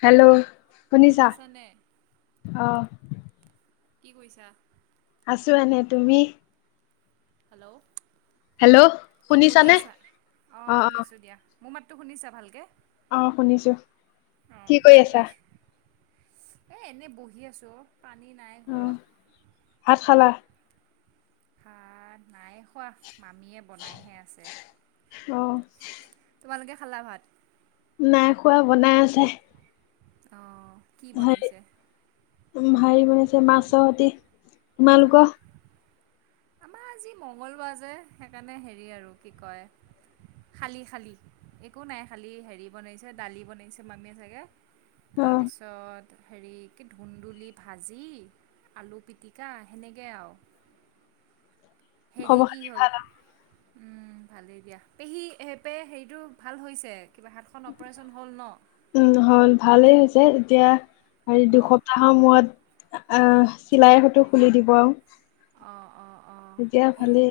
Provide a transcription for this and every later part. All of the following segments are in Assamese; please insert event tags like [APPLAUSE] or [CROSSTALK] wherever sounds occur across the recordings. হেল্ল' শুনিছা শুনিছানে অহ কি কৰিছা আছো এনে তুমি হেল্ল' হেল্ল' শুনি শুনিছানে আছা অ শুনিছো দিয়া মোৰ মাতটো শুনিছা ভালকে অ শুনিছো অ কৰি কি আছা কৰিছ এ এনেই বহি আছো অ পানী নাই অ ঘৰত ভাত খালা ভাত নাই খোৱা মামীয়ে বনাইহে আছে অ তোমালোকে খালা ভাত নাই খোৱা বনাই আছে অহ কি বনাইছে উম হেৰি বনাইছে মাছৰ সতি অঁ তোমালোকৰ আমাৰ আজি মঙ্গলবাৰ যে সেইকাৰণে হেৰি আৰু কি কয় খালি খালি একো নাই খালী হেৰি বনাইছে দালি বনাইছে মামীয়ে চাগে অ তাৰপিছত হেৰি কি ধুন্দুলি ভাজি আলু পিটিকা সেনেকে আও হেৰি খবৰ কি খাতি হ'ল ভাল উম ভালেই দিয়া পেহী হে পে হেৰিটো ভাল হৈছে কিবা হাতখন অপাৰেচন হ'ল ন উম হল ভালেই হৈছে এতিয়া হেৰি অঁ দুসপ্তাহ সময় আ আ চিলাই সেতো খুলি দিব আৰু অ অ অ এতিয়া খালি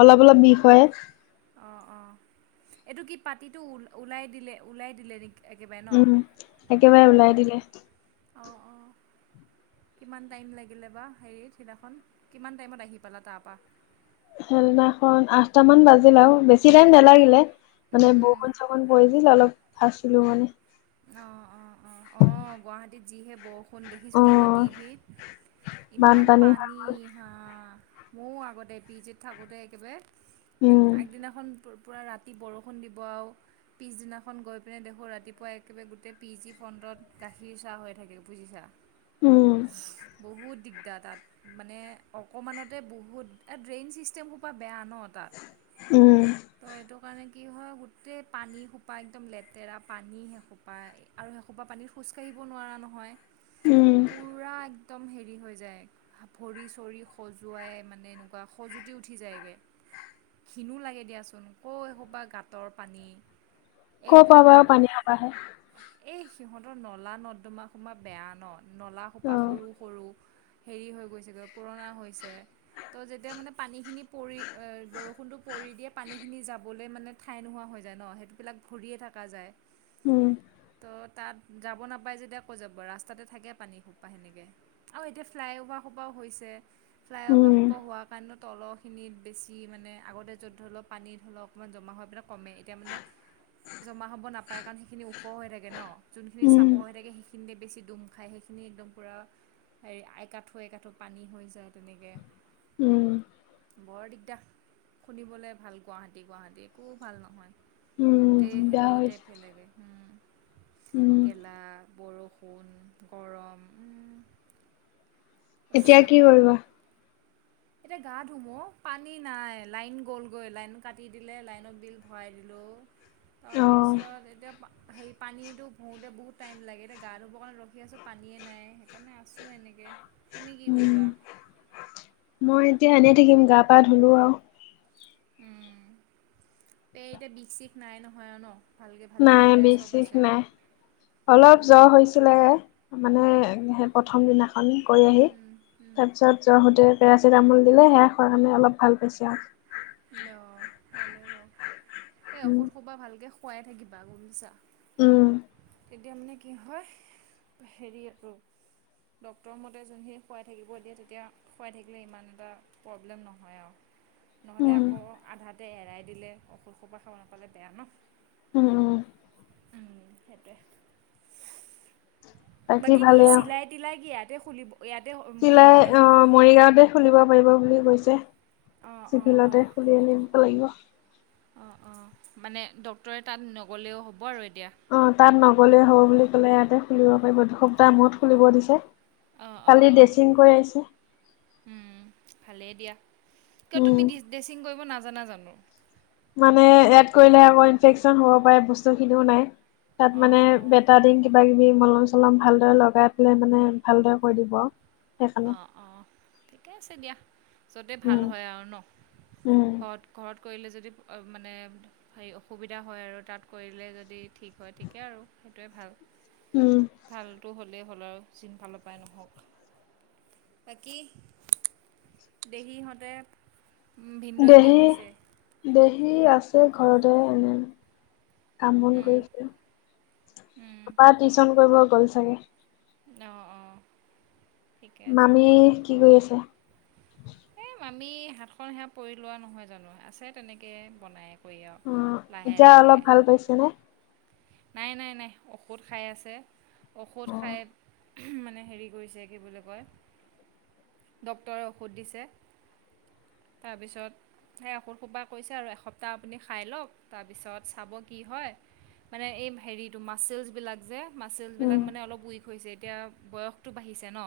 অলপ অলপ বিষ হয় অ অ এইটো কি পাতিটো ও ওলাই দিলে ওলাই দিলে নিকি উম একেবাৰে উলাই দিলে অ অ কিমান টাইম লাগিলে বা হেৰি সিদিনাখন কিমান টাইমত আহি পালা তাৰপা সেইদিনাখন আঠটা মান বাজিল আৰু বেছি টাইম নালাগিলে মানে বৰষুণ চৰষুণ পৰি ছিল অলপ ফাছিলো মানে অ অ অ অ গুৱাহাটীত যিহে বৰষুণ অ দেখিছোঁ নহয় টিভিত ইমান বানপানী হৈ পানী গ'ল হা ময়ো আগতে পি জিত থাকোঁতে একেবাৰে উম আগদিনাখন পু পূৰা ৰাতি বৰষুণ দিব আও পিছদিনাখন গৈ পিনে দেখোঁ ৰাতিপুৱা এক একেবাৰে গোটেই পি জি ফণ্ডত গাখীৰ চাহ হৈ থাকে বুজিছা উম বহুত দিগ এতিয়া তাত মানে অকণমানতে বহুত এ ড্ৰেইন ছিষ্টেম সোপা বেয়া ন তাত উম ত সেইটো কাৰণে কি হয় গোটেই পানী সোপা একদম লেতেৰা পানী সোপা পায় আৰু সেসোপা পানীত খোজ কাঢ়িবও নোৱাৰা নহয় উম পুৰা একদম হেৰি হৈ যায় ভৰি চৰি খজুৱাই মানে এনেকুৱা খজুতি উঠি যায়গে ঘিনো লাগে দিয়াচোন ক এসোপা গাঁতৰ পানী ক পা এইবিলাক বা বাও পানী সাবাহে এই সিহঁতৰ নলা নৰ্দমা সোমা বেয়া ন নলা সোপা অ সৰু সৰু হেৰি হৈ গৈছেগৈ পুৰণা হৈছে। ত যেতিয়া মানে পানীখিনি পৰি বৰষুণটো পৰি দিয়ে পানীখিনি যাবলে মানে ঠাই নোহোৱা হৈ যায় ন সেইটোবিলাক ভৰিয়ে থাকা যায়। ওম। ত তাত যাব নাপায় যেতিয়া কৈ যাব ৰাস্তাতে থাকে পানী খোপা সেনেকে। আৰু এতিয়া ফ্লাইঅভাৰ সোপাও হৈছে ফ্লাইঅভাৰ উম সোপা হোৱা কাৰণত তলৰখিনিত বেছি মানে আগতে য'ত ধৰি লওক পানী ধৰি লওক অকণমান জমা হৈ পিনে কমে এতিয়া মানে জমা হ'ব নাপায় কাৰণ সেইখিনি ওখ হৈ থাকে ন যোনখিনি উম চাপৰ হৈ থাকে সেইখিনতে বেছি দুম খাই সেইখিনি একদম পূৰা হেৰি একাঠো একাঠো পানী হৈ যায় তেনেকে। উম। বৰ দিগদা, শুনিবলৈ ভাল গুৱাহাটী গুৱাহাটী একো ভাল নহয়। উম গোটেই দিগদাৰ হেৰি হৈছে টাপহে লাগে হুম। উম। লা বৰষুণ গৰম উম এতিয়া কি কৰিবা? এতিয়া গা ধুম অ পানী নাই লাইন গলগৈ লাইন কাটি দিলে লাইনৰ বিল ভৰাই দিলো। অ তাৰপিছত এতিয়া পা- হেৰি পানীটো ভৰোঁতে বহুত টাইম লাগে এতিয়া গা ধুবৰ কাৰণে ৰখি আছোঁ পানীয়েই নাই সেইকাৰণে আছোঁ এনেকে। উম মই এতিয়া এনেই থাকিম গা পা ধুলো আও। উম পে এতিয়া বিষ চিষ নাই নহয় আৰু ন। ভালকৈ ভালে নাই ভুলে বিষ চব শিষ আছে নাই অলপ জ্বৰ হৈছিলে, মানে হে- প্ৰথম দিনাখন কৈ আহি আৰু তাপিছত জহতে পেৰাচিটামল দিলে সেয়া খোৱাৰ কাৰণে অলপ ভাল পাইছে আও। অ ভালেই বাৰু এই উম ঔষধ সোপা ভালকৈ খুৱাই থাকিবা গম পাইছা। উম তেতিয়া মানে কি হয় হেৰি আৰু ডক্টৰ মতে যোনখিনি খুৱাই থাকিব দিয়ে তেতিয়া। খুৱাই থাকিলে ইমান এটা প্ৰব্লেম নহয় আও। নহ'লে উম আকৌ আধাতে এৰাই দিলে ঔষধ সোপা খাব নাপালে বেয়া ন। উম উম। উম সেইটোৱে। বাকী কি ভালেই আৰু চিলাই তিলাই কি ইয়াতে খুলিব ইয়াতে চিলাই মৰিগাঁৱতে অ খুল মৰিগাঁও তে খুলিব পাৰিব বুলি কৈছে অঁ অঁ চিবিলতে খুলি আনিব লাগিব। অ অ মানে ডক্টৰে তাত নগ'লেও হ'ব আৰু এতিয়া। অ তাত নগ'লেই হ'ব বুলি ক'লে ইয়াতে খুলিব পাৰিব দুসপ্তাহ মূৰত খুলিব দিছে। অঁ অঁ কালি অঁ ডেচিং কৈ আহিছে। উম ভালেই দিয়া কিয় তুমি উম ডিচ ড্ৰেচিং কৰিব নাজানা জানো। মানে এয়াড কৰিলে আকৌ ইনফেকচন হ'ব পাৰে বস্তু খিনিও নাই তাত অ', মানে অ'। বেড- টাদিন কিবা কিবি মলম চলম ভালদৰে লগাই পেলাই মানে ভালদৰে কৰি দিব আও। অ অ ঠিকে আছে দিয়া যতে ভাল উম, হয় আৰু ন উম। ঘৰত ঘৰত কৰিলে যদি মানে হেৰি অসুবিধা হয় আৰু তাত কৰিলে যদি ঠিক হয় ঠিকে আৰু সেইটোৱে ভাল। উম, ভালটো হ'লেই হ'ল আৰু চিনফালৰ পৰাই নহওঁক। বাকী, দেহী ইহঁতে ভিনদেউয়ে কি দেহি কৰিছে? দেহি আছে ঘৰতে এনে। কাম বন উম, কৰিছে উম, তাপা টিউচন কৰিব গ'ল চাগে। অ অ। ঠিকে আছে মামি দিয়া। কি কৰি আছে? এই মামি হাতখন সেয়া পৰি লোৱা নহয় জানো আছে তেনেকৈ বনায়। কৰি আও লাহে লাহে। হৈছেনে? নাই নাই নাই ঔষধ খাই আছে, ঔষধ অ'। খাই- মানে হেৰি কৰিছে কি বুলি কয় ডক্তৰে ঔষধ দিছে তাৰপিছত। সেই ঔষধ খোপা কৈছে আৰু এসপ্তাহ আপুনি খাই লওঁক তাৰপিছত চাব কি হয়। মানে এই হেৰিটো মাচেলছবিলাক যে উম। মাচেছবিলাক মানে অলপ উইক- হৈছে এতিয়া বয়সটো বাঢ়িছে ন।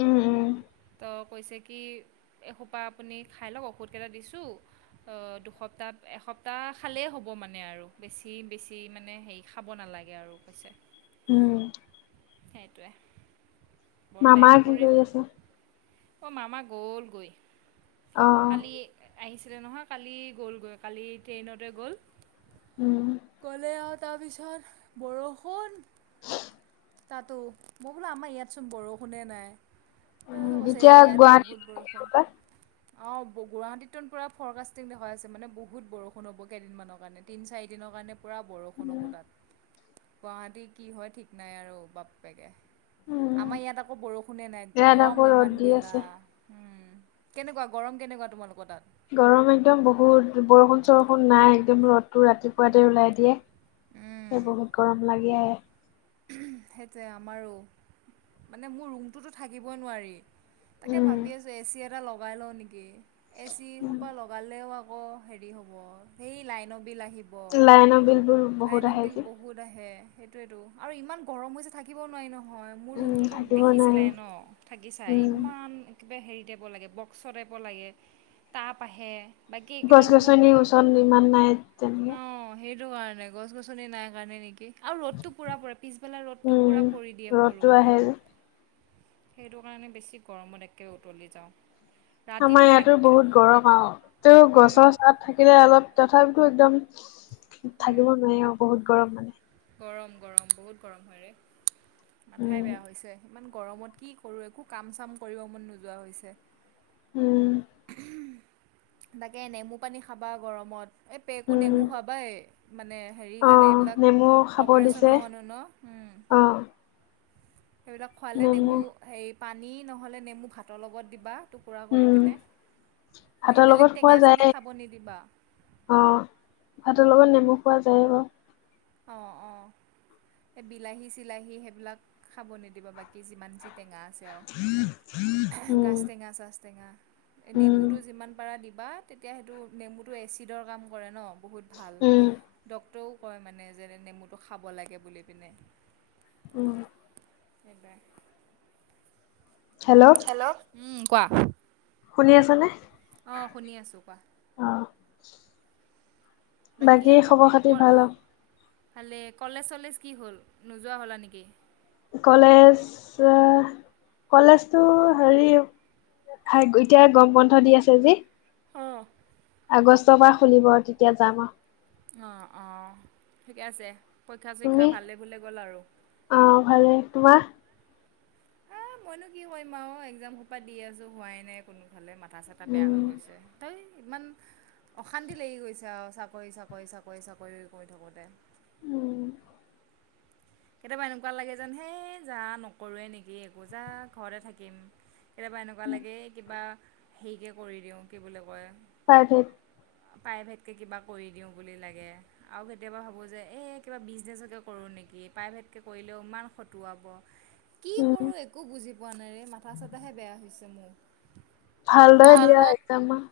উম, উম, ত' কৈছে কি এসোপা আপুনি খাই লওঁক ঔষধকেইটা দিছোঁ। দুসপ্তাহ এসপ্তাহ খালেই হ'ব মানে আৰু বেছি বেছি। মানে হেৰি খাব নালাগে আৰু কৈছে। উম সেইটোৱে, বৰ মামা বেয়াকে কি কৰি আছে? পৰিল। অঁ মামা গ'লগৈ, অ', অ', কালি- আহিছিলে নহয় কালি গ'লগৈ কালি ট্ৰেইনতে গ'ল। উম গলে আৰু তাৰপিছত বৰষুণ তাতো, ম‌ই বোলো আমাৰ ইয়াতচোন বৰষুণে নাই। উম, তাৰপাছত কৈছে, এতিয়া এই ইয়াত গুৱাহাটীত বহুত বৰষুণ। অ', গুৱাহাটীত পোৰা ফ'ৰকাষ্টি দেখুৱাই আছে মানে বহুত বৰষুণ হ'ব কেইদিনমানৰ কাৰণে, তিন চাৰিদিনৰ কাৰণে পোৰা বৰষুণ হব তাত, গুৱাহাটী কি হয় ঠিক নাই আৰু বাপ পেকে। উম, আমাৰ ইয়াত আকৌ বৰষুণে নাই ইয়াত গৰম আকৌ ৰ'দ ইমান দি গেলা। আছে। উম, কেনেকুৱা গৰম কেনেকুৱা তোমালোকৰ তাত গৰম একদম বহুত বৰষুণ চৰষুণ নাই একদম ৰ'দটো ৰাতিপুৱাতে ওলাই দিয়ে। সে বহুত গৰম লাগি আহে। সেইটোৱে আমাৰো মানে মোৰ ৰুমটোতো থাকিবই নোৱাৰি। তাকে উম, ভাবি আছোঁ এ চি এটা লগাই লওঁ নেকি। এ চি সোপা লগালেও আকৌ হেৰি হ'ব সেই লাইন বিল আহিব। লাইনৰ বিলবোৰ- বহুত লাইনৰ আহে বিল যে। বহুত আহে সেইটোয়েতো, আৰু ইমান গৰম হৈছে থাকিব নোৱাৰি ন। হয় মোৰ উম, ৰুমটোতো থাকিব নোৱাৰি, দেখিছিলাই ন থাকিচাই, উম, ইমান- কিবা হেৰি টাইপ লাগে বক্সৰ টাইপ লাগে তাপ আহে। বাকী এইকেইটা গছ ৰুমতটো, গছনিৰ ওচৰত ইমান নাই তেনেকে। অঁ' সেইটো হয় গছ-গছনি নাই কাৰণে নেকি? আৰু ৰ'দটো পূৰা পৰে, পিছবেলা ৰ'দটো উম, পূৰা পৰি দিয়ে মোৰ ৰ'দটো আহে ৰুমটোত। যে। সেইটো কাৰণে বেছি গৰমত একে উতলি যাওঁ। আমাৰ ৰাতিটো থাক ইয়াতো বহুত গৰম আও, তেও গছৰ চাত থাকিলে অলপ তথাপিতো একদম থাকিব নোৱাৰি আও বহুত গৰম মানে। গৰম-গৰম বহুত গৰম হয় ৰে, মাথাই উম। বেয়া হৈছে ইমান গৰমত কি কৰো একো কাম-চাম কৰিব মন নোযোৱা হৈছে। উম। তাকে নেমু পানী খাবা গৰমত। এই পেকো উম নেমু খাবাই, মানে হেৰি কাৰণে এইবিলাক মৌ খা অপাৰেচন হোৱা মানুহ ন? উম। অ'। সেইবিলাক খোৱালে, নেমু হেৰি পানী নহ'লে নেমু ভাতৰ লগত দিবা টুকুৰা কৰি উম পিনে। এনে ভাতৰ লগত বেলেগ টেঙা-চেঙা খাব নিদিবা। অঁ', ভাতৰ লগত নেমু খোৱা যায় বাৰু। অ', অ', এই বিলাহী-চিলাহী সেইবিলাক খাব নিদিব বাকী যিমান যি টেঙা আছে আও, গাছ উম টেঙা চাছ টেঙা উম নেমুটো যিমান পাৰা দিবা তেতিয়া সেইটো নেমুটো এচিডৰ কাম কৰে ন? বহুত ভাল, উম ডক্টৰেও কয় মানে যে নেমুটো খাব লাগে বুলি পিনে। উম। সেইবাই হেল্ল'? হেল্ল'? উম, কোৱা। শুনি আছানে? অ', শুনি আছোঁ কোৱা। অ বাকী ক ক খবৰ-খাতি ভাল হ ভালে, কলেজ-চলেজ কি হ'ল নোযোৱা হ'লা নিকি? কলেজ আ, কলেজটো হেৰি হাই এতিয়া গৰম বন্ধ দি আছে যি। অ'। আগষ্টৰ পৰা খুলিব, তিতিয়া যাম আও। অ', অ', ঠিকে আছে। পৰীক্ষা-চৰীক্ষা তুমি ভালে-ভুলে গ'ল আৰু? অ', ভালে, তোমাৰ? এ মইনো কি কৰিম আৰু এক্জাম সোপা দি আছোঁ হোৱাই নাই কোনো ফালে মা মাথা চাথা বেয়া উম হৈ গৈছে, ধেই ইমান অশান্তি লাগি গৈছে আৰু চাকৰি-চাকৰি-চাকৰি-চাকৰি কৰি থাকোঁতে। উম। কেতিয়াবা এনেকুৱা লাগে যেন হেই যা নকৰোঁৱে নেকি একো যা ঘৰতে থাকিম। কেতিয়াবা এনেকুৱা লাগে কিবা হেৰিকে কৰি দিওঁ, কি বুলি কয়? [UNINTELLIGIBLE] প্ৰাইভেটকে কিবা কৰি দিওঁ বুলি লাগে। আও কেতিয়াবা ভাবোঁ যে, এই কিবা বিজনেছকে কৰোঁ নিকি? প্ৰাইভেটকে কৰিলেও ইমান খটুৱাব, কি উম, কৰোঁ একো একো বুজি পোৱা নাই ৰে, মাথা-চাথাহে বেয়া হৈছে মোৰ। ভালদৰে দিয়া এক্সাম মা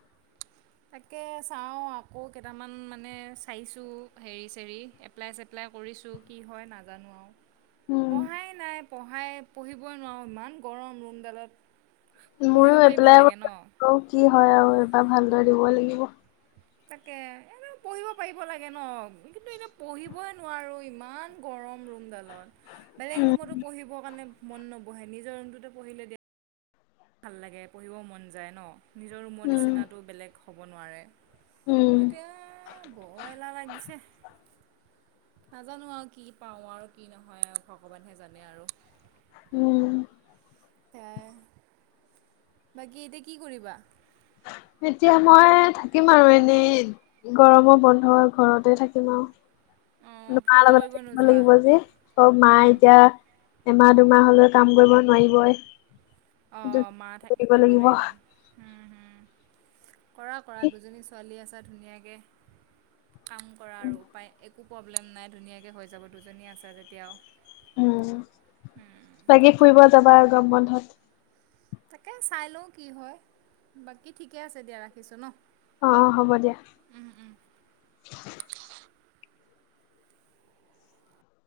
তাকে চাওঁ আকৌ কেইটামান মানে চাইছোঁ হেৰি-চেৰি এ এপ্লাই চেপ্লাই কৰিছোঁ কি হয় নাজানো আৰু, উম, পঢ়াই নাই পঢ়াই পঢ়িবই নোৱাৰোঁ ইমান গৰম ৰুমডালত। মোৰো পঢ়িব পাৰিব এপ্লাই লাগে ন [INAUDIBLE] কি হয় আৰু এবাৰ ভালদৰে দিবই লাগিব। তাকে, এনেও পঢ়িব পাৰিব লাগে ন? কিন্তু এতিয়া পঢ়িবই নোৱাৰোঁ ইমান গৰম ৰুমডালত, বেলেগ উম, ৰুমতো পঢ়িব মনে মন নবহে নিজৰ ৰূমটো পঢ়িলে দ ভাল লাগে পঢ়িব মন যায় ন, নিজৰ ৰুমৰ উম, নিচিনাটো বেলেগ হ'ব নোৱাৰে। উম, তাকে বৰ এলাহ লাগিছে। নাজানোঁ আৰু কি পাওঁ আৰু কি নহয় আৰু ভগৱানহে জানে আৰু। উম। সেইয়াই। বাকী এতিয়া কি কৰিবা? এতিয়া মই থাকিম আৰু এনেই। গৰমৰ বন্ধ ঘৰতে থাকিম আৰু। অঁ লুকা ফুৰিব লগত কৰিব থাকিব নোযোৱা? লাগিব যি চব মা এতিয়া এমাহ-দুমাহ হলে কাম কৰিব নোৱাৰিবই। সেইটো অ', মা ঠাইত কৰিব লাগিব। নোৱাৰিব। উম হুম, কৰা-কৰা দুজনী ছোৱালী আছা ধুনীয়াকে কাম কৰা আৰু উপায় একো প্ৰব্লেম নাই ধুনীয়াকৈ হৈ যাব দুজনী আছা যেতিয়া আও। উম, বাকি ফুৰিব ঠিকে। যাবা আৰু গম বন্ধত? তাকে চাই লওঁ কি হয়, বাকী ঠিকে আছে দিয়া ৰাখিছোঁ ন। অ', হ'ব দিয়া।